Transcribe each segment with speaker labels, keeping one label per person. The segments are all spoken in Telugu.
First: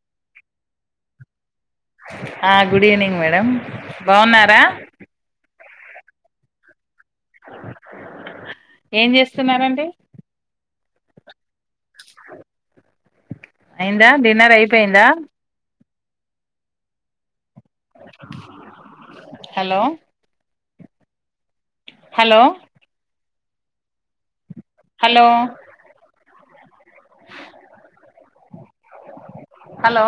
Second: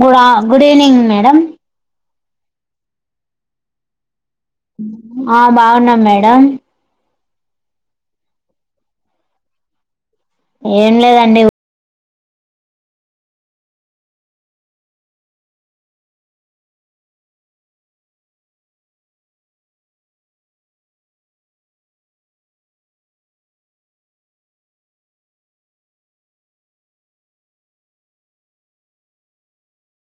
Speaker 1: గుడ్ ఆ గుడ్ ఈవెనింగ్ మేడం
Speaker 2: ఆ గుడ్ ఈవెనింగ్ మేడం బాగున్నారా
Speaker 1: ఆ బాగున్నాం మేడం
Speaker 2: ఏం చేస్తున్నారండి
Speaker 1: ఏం లేదండి
Speaker 2: అయిందా డిన్నర్ అయిపోయిందా hello hello hello hello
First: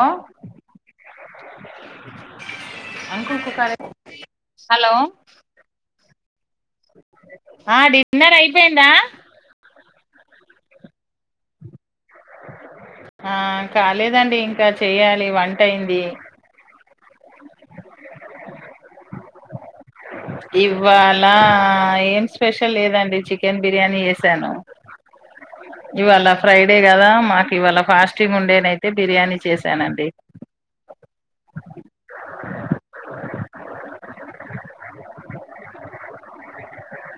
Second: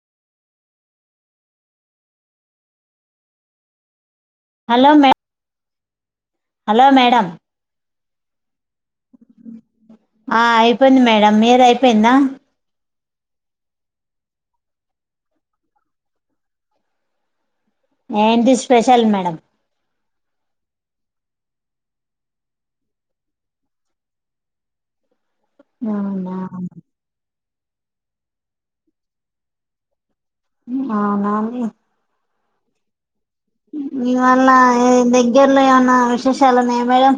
Speaker 2: hello
Speaker 1: hello madam
Speaker 2: ఆ డిన్నర్ అయిపోయిందా
Speaker 1: ఆ అయిపోయింది మేడం మీది అయిపోయిందా
Speaker 2: ఆ కాలేదండి ఇంకా చెయ్యాలి వంట అయింది
Speaker 1: ఏంటి స్పెషల్ మేడం
Speaker 2: ఇవ్వాల ఏం స్పెషల్ లేదండి చికెన్ బిర్యానీ చేసాను ఇవాల
Speaker 1: అవునా
Speaker 2: ఫ్రైడే కదా మా ఇవాళ ఫాస్టింగ్ ఉండేనయితే బిర్యానీ చేశానండి
Speaker 1: అ నా ఇవల్ళ దగ్గర్లో ఏమన్నా విశేషాలున్నాయా మేడం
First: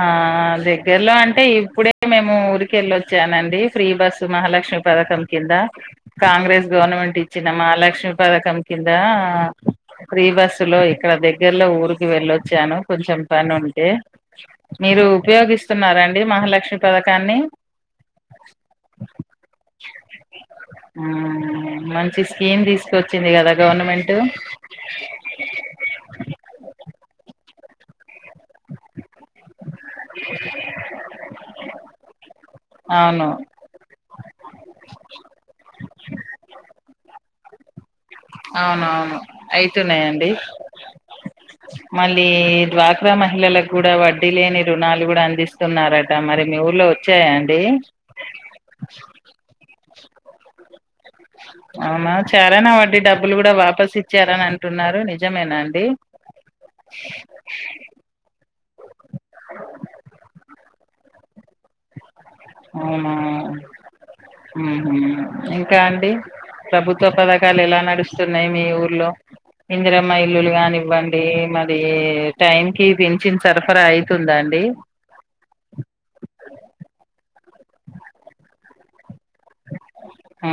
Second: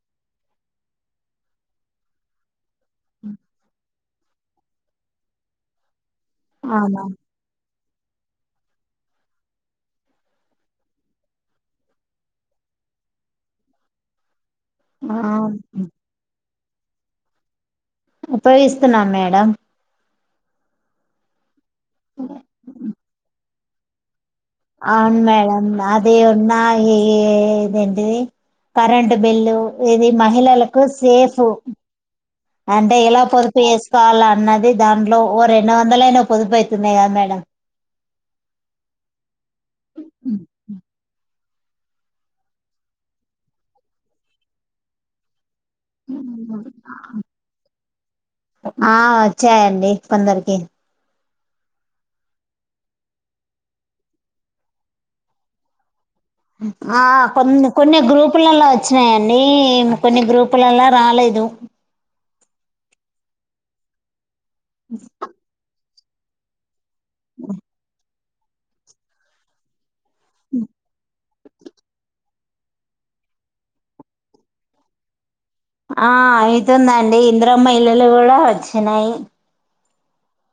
Speaker 2: ఆ దగ్గరలో అంటే ఇప్పుడే మేము ఉఊరికి ెళ్ళొచ్చానండి ఫ్రీ బస్సు మహాలక్ష్మి పథకం కింద కాంగ్రెస్
Speaker 1: అవునా
Speaker 2: గవర్నమెంట్ ఇచ్చినమా అలాగే లక్ష్మీ పథకం కింద ప్రీ బస్సు లో ఇక్కడ దగ్గరలో ఊరికి వెళ్ళొచ్చాను కొంచెం పని ఉంటే మీరు ఉపయోగిస్తున్నండి మహాలక్ష్మి పథకాన్ని
Speaker 1: ఉపయోగిస్తున్నాం మేడం
Speaker 2: మంచి స్కీమ్ తీసుకొచ్చింది కదా గవర్నమెంట్
Speaker 1: అవును మేడంమ్ అదే ఉన్నా ఇదేంటిది కరెంటు బిల్లు ఇది మహిళలకు సేఫ్ అంటే ఇలా
Speaker 2: అవును
Speaker 1: పొదుపు వేసుకోవాలంట అన్నది దాంట్లో ఓ రెండు వందల అయినా పొదుపు అయితుంది కదా మేడం
Speaker 2: అవునవును అయితున్నాయంండి మళ్ళీ దవాక మహిళలకు కూడా వడ్డీ లేని రుణాలు కూడా అందిస్త స్తున్నారట మరి మీ ఊర్లో వచ్చాయా అండి
Speaker 1: ఆ వచ్చాయండి కొందరికి
Speaker 2: అవునా చేరానా వడ్డీ డబ్బులు కూడా వాపస్ ఇచ్చారని అంటున్నారు నిజమేనా అండి
Speaker 1: ఆ కొన్ని కొన్ని గ్రూపులలో వచ్చినాయంండి కొన్ని గ్రూపులలో రాలేదు రు
Speaker 2: అవు ఇంకా అండి ప్రభు వ పథకాలు ఎలా నడుస్తున్నాయి మీ ఊర్లో ఇందిరమ్మ ఇల్లులు కానివ్వండి మరి టైం కి పెంచిన సరఫరా అవుతుందా అండి
Speaker 1: ఆ అయితుందండి ఇంద్ర మ ఇళలు కూడా వచ్చినాయి
Speaker 2: హ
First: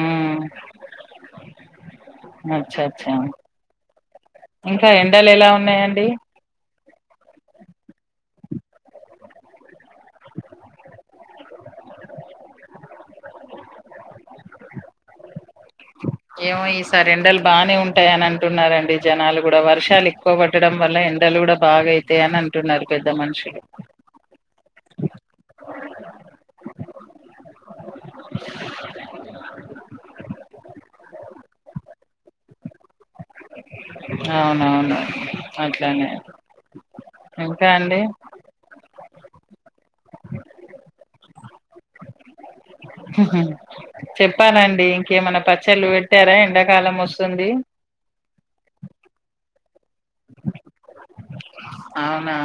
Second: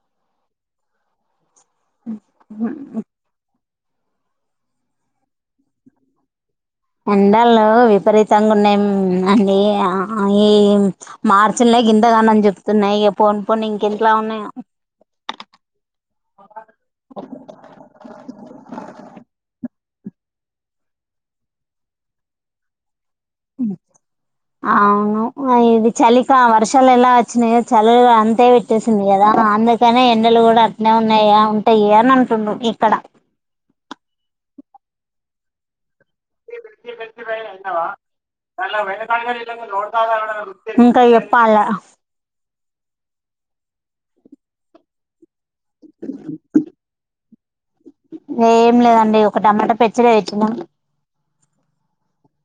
Speaker 2: అచ్చా అచ్చా ఇంకా ఎండలు ఎలా ఉన్నాయంండి
Speaker 1: ఎడాలు విపరీతంగా ఉన్నా అండి ఈ మార్చలే గ ఇంతగానని చెప్తున్నాయి ఇక పోన్ పోన్ ఇంకంట్లా ఉన్నాయి
Speaker 2: ఏమో ఈసార్ రెండలు బానే ఉంటాయిని అంటున్నారండి జనాలు కూడా వర్ష షాలు ఎక్కువ పట్టడం వల్ల ఎండలు కూడా బాగైతాయి అని అంటున్నారు పెద్ద మనుషులు
Speaker 1: అవును ఇది చలిక వర్షాలు ఎలా వచ్చినాయో చలి అంతే పెట్టేసింది కదా అందుకనే ఎండలు కూడా అట్నే ఉన్నాయా ఉంటాయ అని అంటున్నాడు ఇక్కడ
Speaker 2: అవునవును అట్లనే
Speaker 1: పె పె ఎన్నవా న ఇంకాయ చెప్పాల
Speaker 2: చెప్పాలండి ఇంకేమనా పచ్చళ్ళు పెట్టారా ఎండాకాలం వస్తు వచ్చండి
Speaker 1: ఏం లేదండి ఒక టమాటా పెచ్చర పెట్నాం
Speaker 2: అవునా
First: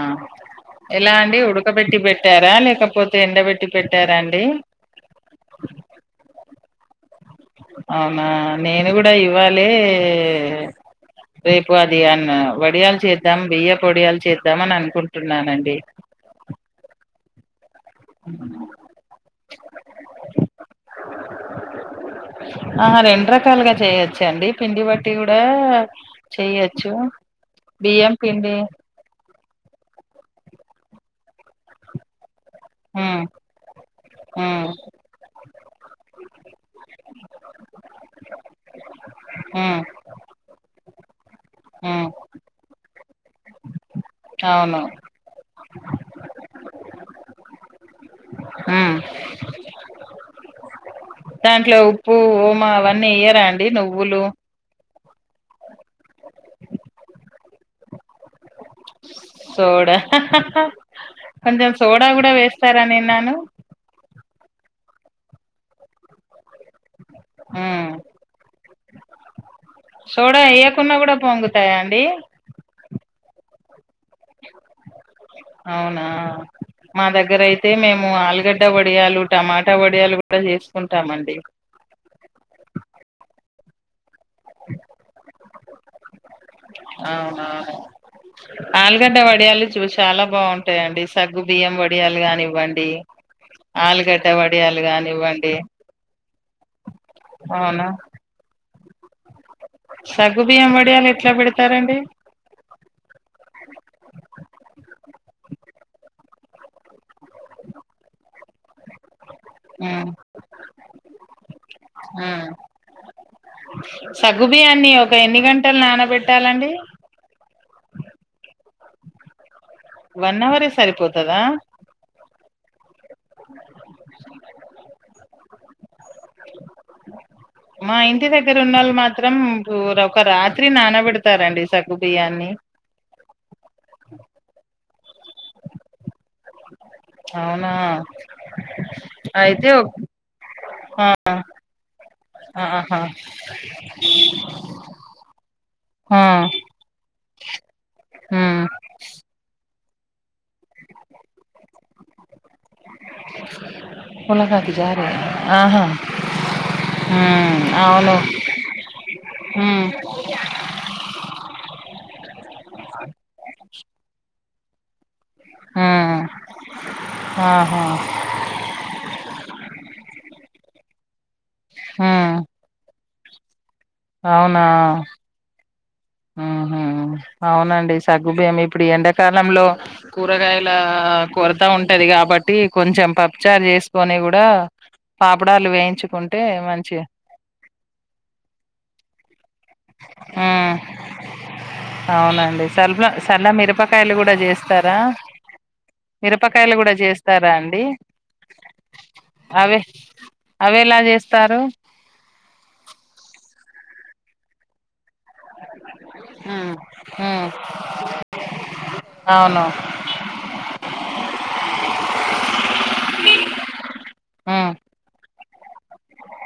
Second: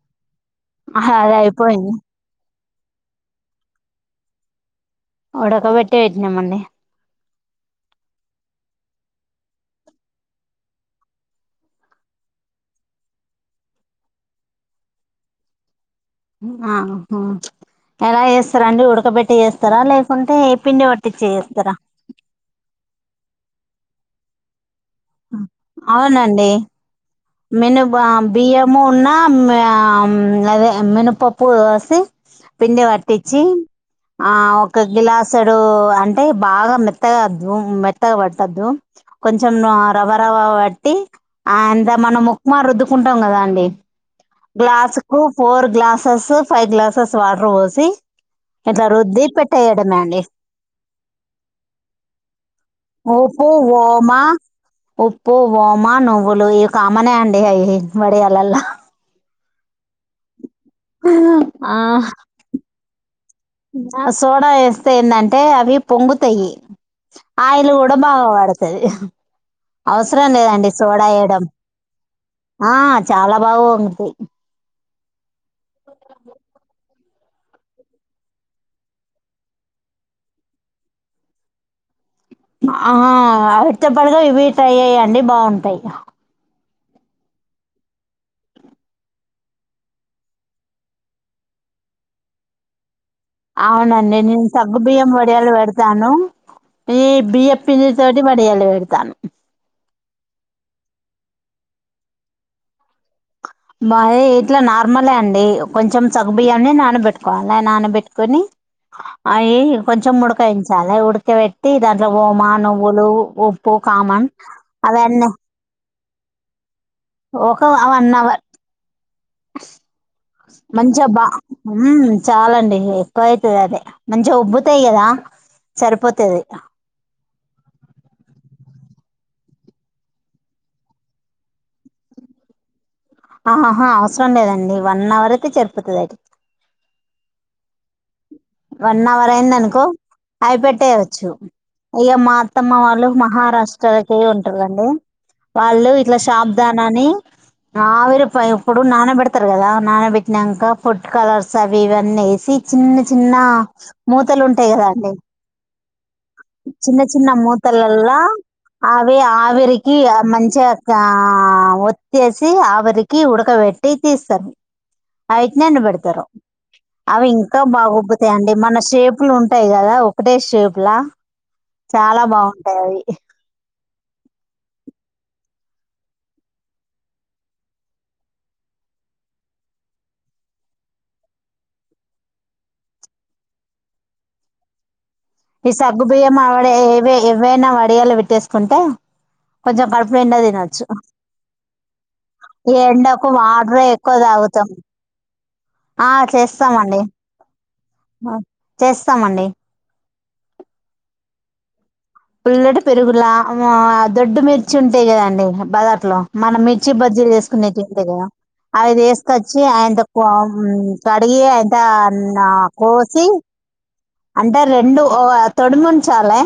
Speaker 2: ఎలా
Speaker 1: అది
Speaker 2: అండి
Speaker 1: అయిపోయింది
Speaker 2: ఉడకబెట్టి పెట్టారా లే కాకపోతే ఎండబెట్టి పెట్టారాండి
Speaker 1: ఉడకబట్టే పెట్నామండి
Speaker 2: అవునా నేను కూడా ఇవ్వాలి రేపు అది అన్న వడియాలు చేద్దాం బియ్య పొడియాలు చేద్దాం అని అనుకుంటున్నానండి
Speaker 1: ఆ ఎలా చేస్తారా అండి ఉడకబెట్టి చేస్తారా లేకుంటే పిండి పట్టిచ్చే చేస్తారా
Speaker 2: ఆహా రెండు రకాలుగా చేయొచ్చు అండి పిండి బట్టి కూడా చేయచ్చు
Speaker 1: మిను బ బియ్యము ఉన్న అదే మినపప్పు ఏసీ పిండి
Speaker 2: ఉమ్
Speaker 1: పట్టించి ఆ
Speaker 2: ఉమ్
Speaker 1: ఒక గ్లాసడు అంటే బాగా మెత్తగ దు మెత్తగా పట్టద్దు కొంచెం
Speaker 2: ఉమ్
Speaker 1: రవ్వ రవ్వ ప ట్టి ఆ
Speaker 2: ఉమ్
Speaker 1: మనం ఉక్మా రుద్దుకుంటం కదాండి
Speaker 2: అవును
Speaker 1: గ్లాసు కు four glasses five glasses water పోసి ఇట్ల
Speaker 2: ఉమ్
Speaker 1: రుద్ది పెట్టేయడమే అండి
Speaker 2: దాంట్లో ఉప్పు ఓమా అవన్నీ ఎయ్యరా
Speaker 1: ఉప్పు
Speaker 2: అండి
Speaker 1: ఓమా
Speaker 2: నువ్వులు
Speaker 1: ఉప్పు వోమా నువ్వులు ఇవి కామనే అండి అవి వడియాలల్ల
Speaker 2: సోడ కొంచెం
Speaker 1: ఆ
Speaker 2: సోడా కూడా వేస్తారని విన్నాను
Speaker 1: ఎస్తే ఏంటంటే అవి పొంగుతయి ఆయిలు
Speaker 2: ఉమ్
Speaker 1: కూడా బాగా పడుతది అవసరం
Speaker 2: సోడా
Speaker 1: లేదండి
Speaker 2: వేయకున్నా
Speaker 1: సోడా
Speaker 2: కూడా
Speaker 1: వేయడం
Speaker 2: పొంగుతాయా అండి
Speaker 1: ఆ చాలా బాగ పొంగుతయి
Speaker 2: అవునా మా దగ్గర అయితే మేము ఆలుగడ్డ వడియాలు టమాటా వడియాలు కూడా చేసుకుంటామండి
Speaker 1: ఆ వాటితో పాటుగా ఇవి ట్రై చేయండి బాగుంటయి
Speaker 2: అవునవును ఆలుగడ్డ వడియాలు చూ చాలా బాగుంటాయండి సగ్గు బియ్యం వడియాలు కానివ్వండి
Speaker 1: అవునండి
Speaker 2: ఆలుగడ్డ
Speaker 1: నేను సగ్గు
Speaker 2: వడియాలు
Speaker 1: బియ్యం వడియాలు
Speaker 2: కానివ్వండి
Speaker 1: పెడతాను ఈ
Speaker 2: అవునా
Speaker 1: బియ్యప్పిండి తోటి వడియాలు పెడతాను
Speaker 2: సగ్గు బియ్యం వడియాలు ఎట్ల పెడతారండి
Speaker 1: బాగా ఇట్ల నార్మల్ లే అండి కొంచెం సగ్గు బియ్యాన్ని నానబెట్టుకోవాలే నానబెట్టుకొని అవి
Speaker 2: ఉమ్
Speaker 1: కొంచెం ఉడకయించాలి ఉడకబెట్టి దాంట్లో ఓమా నువ్వులు ఉప్పు కామన్
Speaker 2: సగ్గుబియ్యాన్ని ఒక
Speaker 1: అవన్నీ
Speaker 2: ఎన్ని గంటలు పెట్టాలండి
Speaker 1: ఒక వన్ అవర్
Speaker 2: వన్ అవరే
Speaker 1: మంచిగ బాగా
Speaker 2: సరిపోతదా
Speaker 1: ఉమ్ చాలండి ఎక్కువ అవుతది అదే మంచిగ ఉబ్బుతయి కదా సరిపోత
Speaker 2: మా ఇంటి దగ్గర ఉన్నోళ్లు మా త్రం ఒక రాత్రి నానబెడతారండి సగ్గు బియ్యాన్ని
Speaker 1: ఆహాహ అవసరం లేదండి వన్ అవర్ అయితే సరిపోతది అది
Speaker 2: అవునా
Speaker 1: వన్ అవర్
Speaker 2: అయితే
Speaker 1: అయిందనుకో
Speaker 2: ఒ
Speaker 1: అవి పెట్టేయచ్చు
Speaker 2: ఆ
Speaker 1: ఇగ మా అత్తమ్మ
Speaker 2: ఆహా
Speaker 1: వాళ్ళు మహారాష్ట్ర వైపు ఉంటరు కదండి వాళ్ళు ఇట్ల
Speaker 2: ఆ
Speaker 1: షాబ్దాన అని ఆవిరి
Speaker 2: ఉమ్
Speaker 1: ఇప్పుడు నాన పెడతరు కదా నానబెట్టినంక ఫుడ్ కలర్స్ అవి ఇవన్నీ వేసి చిన్న చిన్న మూతలు ఉంటయి
Speaker 2: ములకాకి
Speaker 1: కదా
Speaker 2: జారే
Speaker 1: అండి
Speaker 2: ఆహా
Speaker 1: చిన్న చిన్న
Speaker 2: ఉమ్ అవును
Speaker 1: మూతలల్లా అవి
Speaker 2: ఉమ్
Speaker 1: ఆవిరికి మంచిగా ఆ ఒత్తేసి ఆవిరికి ఉడకపె పెట్టి తీస్తరు అవిటిని
Speaker 2: ఉమ్
Speaker 1: ఎండబెడతరు అవి ఇంకా
Speaker 2: ఆహా
Speaker 1: బాగు అండి మన షేపులు ఉంటయి కదా ఒకటే షేప్ లా చాలా
Speaker 2: ఉమ్
Speaker 1: బాగుంటయి అవి ఆ
Speaker 2: అవునా ఆహా అవునండి సగ్గుబియ్యము ఇప్పుడు ఎండాకాలంలో కూరగాయల కొరత ఉంట ది కాబట్టి కొంచెం పప్పుచారు చేసుకొని కూడా పాపడాలు
Speaker 1: ఈ సగ్గు బియ్యం
Speaker 2: వేయించుకుంటే
Speaker 1: ఆవిడ
Speaker 2: మంచి
Speaker 1: ఏవ ఏవైనా వడియాలో పెట్టేసుకుంటే కొంచెం పడుపునిండా
Speaker 2: ఉమ్
Speaker 1: దినచ్చు
Speaker 2: అవునండి
Speaker 1: ఈ
Speaker 2: సల్ల
Speaker 1: ఎండకు
Speaker 2: సల్ల
Speaker 1: వాట్రే
Speaker 2: మిరపకాయలు
Speaker 1: ఎక్కువ
Speaker 2: కూడా
Speaker 1: దాగుతాం
Speaker 2: చేస్తారా మిరపకాయలు గుడా జేస్తారా అండి
Speaker 1: చేస్తామండి
Speaker 2: అవే అవి ఎలా జేస్తారు
Speaker 1: పల్లటి పెరుగుల ఆ వా దొడ్డు మిర్చి ఉం ఉంటాయ్ గదా అండి బజాట్లో మనం
Speaker 2: ఉమ్
Speaker 1: మిర్చి బజ్జీలు
Speaker 2: ఉమ్
Speaker 1: జేసుకునేటివి ఉంటాయ్ గదా అవిదిసుకొచ్చి
Speaker 2: అవును
Speaker 1: ఆయంత కడిగి అయంత కోసి అంటే
Speaker 2: ఉమ్
Speaker 1: రెండు తొడుమున్ చాలే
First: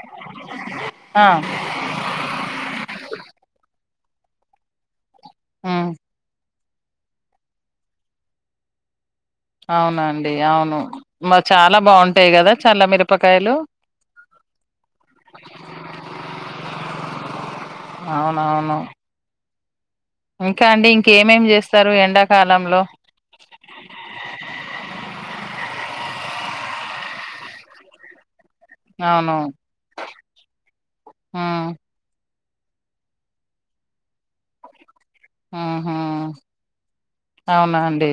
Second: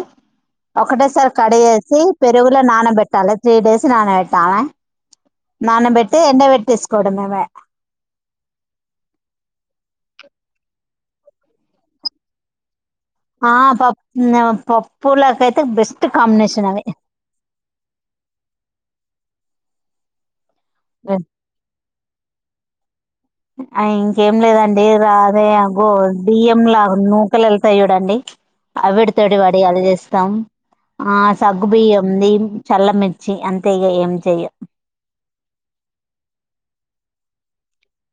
Speaker 1: ఒకటే
Speaker 2: ఆ
Speaker 1: సారి కడిగేసి పెరుగులో నాన బెట్టాలే త్రీ డేస్ నానం బెట్టాలె నాన
Speaker 2: ఉమ్
Speaker 1: బెట్టి ఎండబె ట్టేసుకోవడమేమె
Speaker 2: అవునండి అవును బ చాలా బాంటాయి గదా చాలా మిర
Speaker 1: ఆ పప్ పప్పులకైతే బెస్ట్ కాంబినేషన్ అవి
Speaker 2: అవునవును ఇంకా అండి ఇంకేమేమి జేస్తరు ఎండాకాలంలో
Speaker 1: ఆ ఇంకేం లేదండి రాదే అగో బియ్యం లాగ నూకలెళ్తాయ్ జూడండి ఆవిడి
Speaker 2: అవును
Speaker 1: తోటి వాడియాలు జేస్తాం ఆ సగ్గు
Speaker 2: హ్మ్
Speaker 1: బియ్యం ది చల్లమిర్చి అంతే ఇగా ఏం చెయ్య
Speaker 2: ఆహ అవునా అండి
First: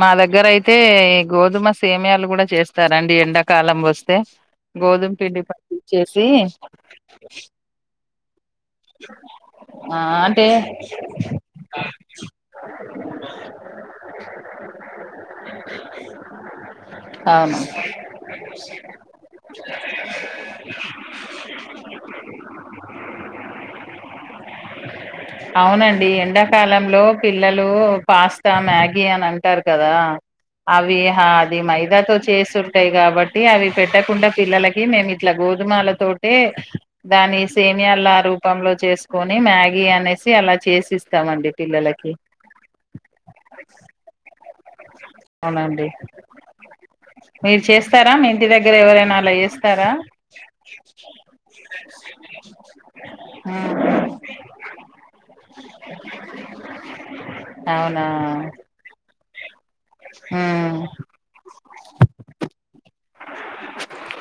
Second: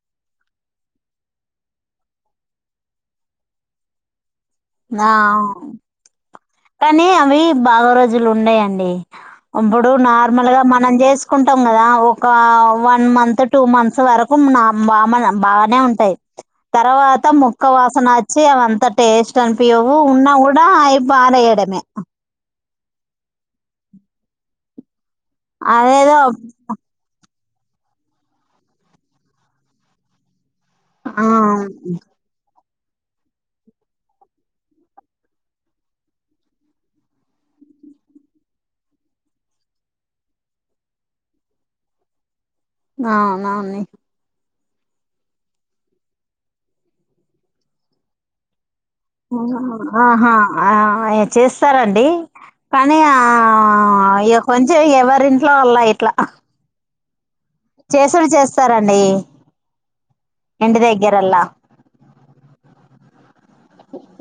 Speaker 2: మా దగ్గర అయితే ఈ గోధుమ సేమ్యా లు గూడా చేస్తారండి ఎండాకాలం వస్తే
Speaker 1: ఆ
Speaker 2: గోధుమ పిండి పట్టిచ్చేసి
Speaker 1: కానీ అవి బాగా రోజులు ఉండాయ యండి అబ్బుడు
Speaker 2: ఆ అంటే
Speaker 1: నార్మల్ గా మనం జేసుకుంటాం గద ఒకా వన్ మంత్ టూ మంత్స్ వరకు నా బామ్మన బానే ఉంటాయ్ తర్వాత
Speaker 2: అవును
Speaker 1: ముక్క వాసన వచ్చి అవంత టేస్ట్ అనిపియ్యవు ఉన్నా గూడా అయి పారేయడమే
Speaker 2: అవునండి
Speaker 1: అదేదో
Speaker 2: ఎండాకాలంలో పిల్లలు పాస్తా మ్యాగీ అని అంటారు కదా అవి హ
Speaker 1: ఆ
Speaker 2: అది మైదాతో చేసుం టాయ్ గాబట్టి అవి పెట్టకుండా పిల్లలకి నేను ఇట్లా గోధుమాల తోటే దాని సేమ్ అన్ని అలా రూపంలో చేసుకొని మ్యాగీ అనేసి అలా చేసిస్తామండి పిల్లలకి
Speaker 1: నవునవుని
Speaker 2: అవునండి మీరు చేస్తారా మీ ఇంటి ద
Speaker 1: ఆహా ఆ చేస్తారండి కానీ ఆ
Speaker 2: ఉమ్.
Speaker 1: ఆ ఇగ కొంచెమే ఎవరింట్లో వాల్ల ఇట్లా
Speaker 2: అవునా
Speaker 1: చేసేవి చేస్తారండి ఇంటి
Speaker 2: ఉమ్.
Speaker 1: దగ్గరల్లా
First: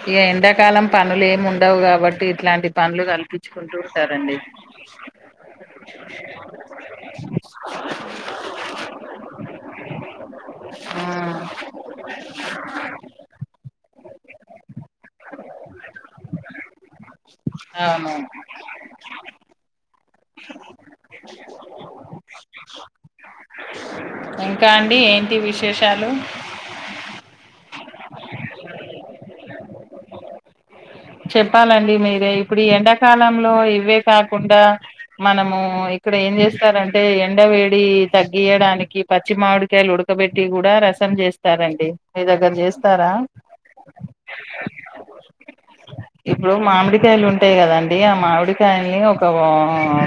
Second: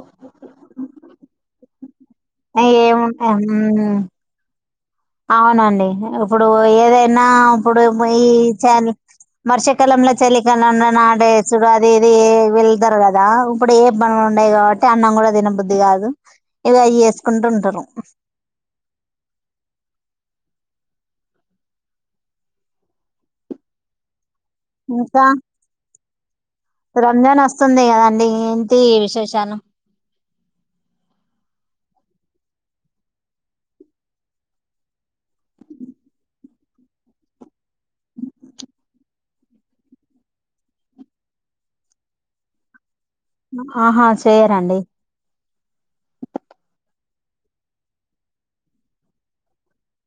Speaker 2: ఇగ ఎండాకాలం పనులు ఏముండవు గాబ ఇట్లాంటి పనులు
Speaker 1: ఏముంటా
Speaker 2: గల్పించ్చుకుంటూ
Speaker 1: మ్మ్
Speaker 2: ఉంటారండి
Speaker 1: అవునండి ఇప్పుడు ఏదైనా ఇప్పుడు ఈ చేన్ వర్షాకాలం చలికనన్నా నాటు
Speaker 2: ఉమ్.
Speaker 1: వేసుడు అది ఇది వెళ్తారు కదా ఇప్పుడు ఎ [unintelligible] ఉండయి గాబట్టి అన్నం గుడా తినబుద్ధది గాదు ఇగ అయి జేసుకుంటూ ఉంటారు
Speaker 2: అవును ఇంకా అండి ఏంటి విశేషాలు
Speaker 1: రంజానొస్తుంది గదండి ఏంటి విశేషాలు
Speaker 2: చెప్పాలండి మీరే ఇప్పుడు ఈ ఎండాకాలంలో ఇవే కాకుండా మనము ఇక్కడ ఏం జేస్తారంటే ఎండ వేడి తగ్గియడానికి పచ్చి మామిడికాయలు ఉడు ఉక్క పెట్టి కూడా రసం చేస్తారండి మీ దగ్గర చే
Speaker 1: ఆహా చేయరండి
Speaker 2: ఇప్పుడు మామిడికాయలు ఉంటాయి కదండి ఆ మామిడికాయల్ని ఒక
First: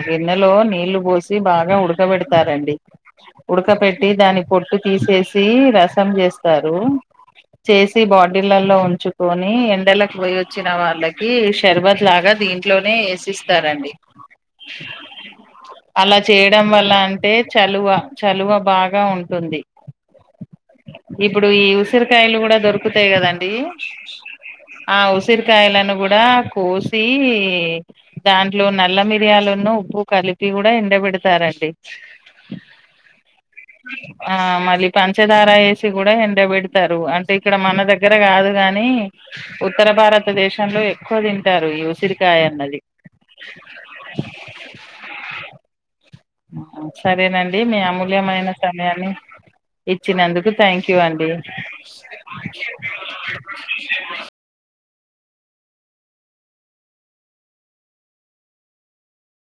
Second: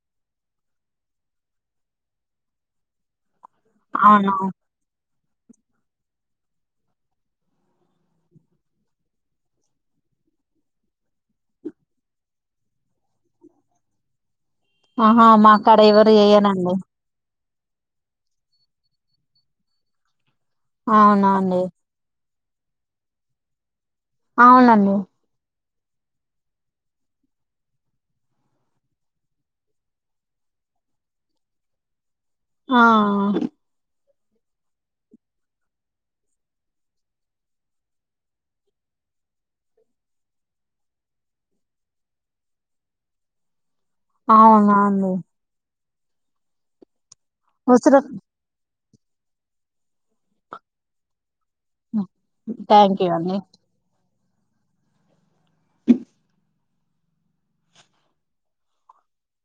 Speaker 2: గిన్నెలో నీళ్లు పోసి బాగా ఉడకబెడతారండి ఉడక పెట్టి
Speaker 1: అవునా
Speaker 2: దాని పొట్టు తీసేసి రసం చేస్తారు చేసి బాడీలలో ఉంచుకొని ఎండలకు పోయి వచ్చిన వాళ్ళకి షర్బత్ లాగా దీంట్లోనే వేసిస్తారండి
Speaker 1: ఆహా మాక్కడ ఎవరు
Speaker 2: అలా చేయడం
Speaker 1: చేయనండి
Speaker 2: వల్ల అంటే చలువ చలువ బాగా ఉంటుంది
Speaker 1: అవునా
Speaker 2: ఇప్పుడు
Speaker 1: అండి
Speaker 2: ఈ ఉసిరికాయలు కూడా దొరుకుతాయి కదండి
Speaker 1: అవునండి
Speaker 2: ఆ ఉసిర్కాయల ల్ల కూడ కోసి దాంట్లో నల్ల మి మియాలున్ను ఉప్పు కలిపి కూడా ఎండబడతారండి
Speaker 1: ఆ
Speaker 2: ఆ మళ్ళీ పంచదార వేసి కూడా ఎండబెడతారు. అంటే ఇక్కడ మన దగ్గర కాదు గాని ఉత్తర భారత దేశంలో ఎక్కువ తింటారు ఈ ఉసిరికాయ అన్నది
Speaker 1: అవునాండి
Speaker 2: సరేనండి మీ
Speaker 1: ఉసిరి
Speaker 2: అమూల్యమైన అని ఇచ్చినందుకు థ్యాంక్ యూ అండి
Speaker 1: థ్యాంక్ యూ అండి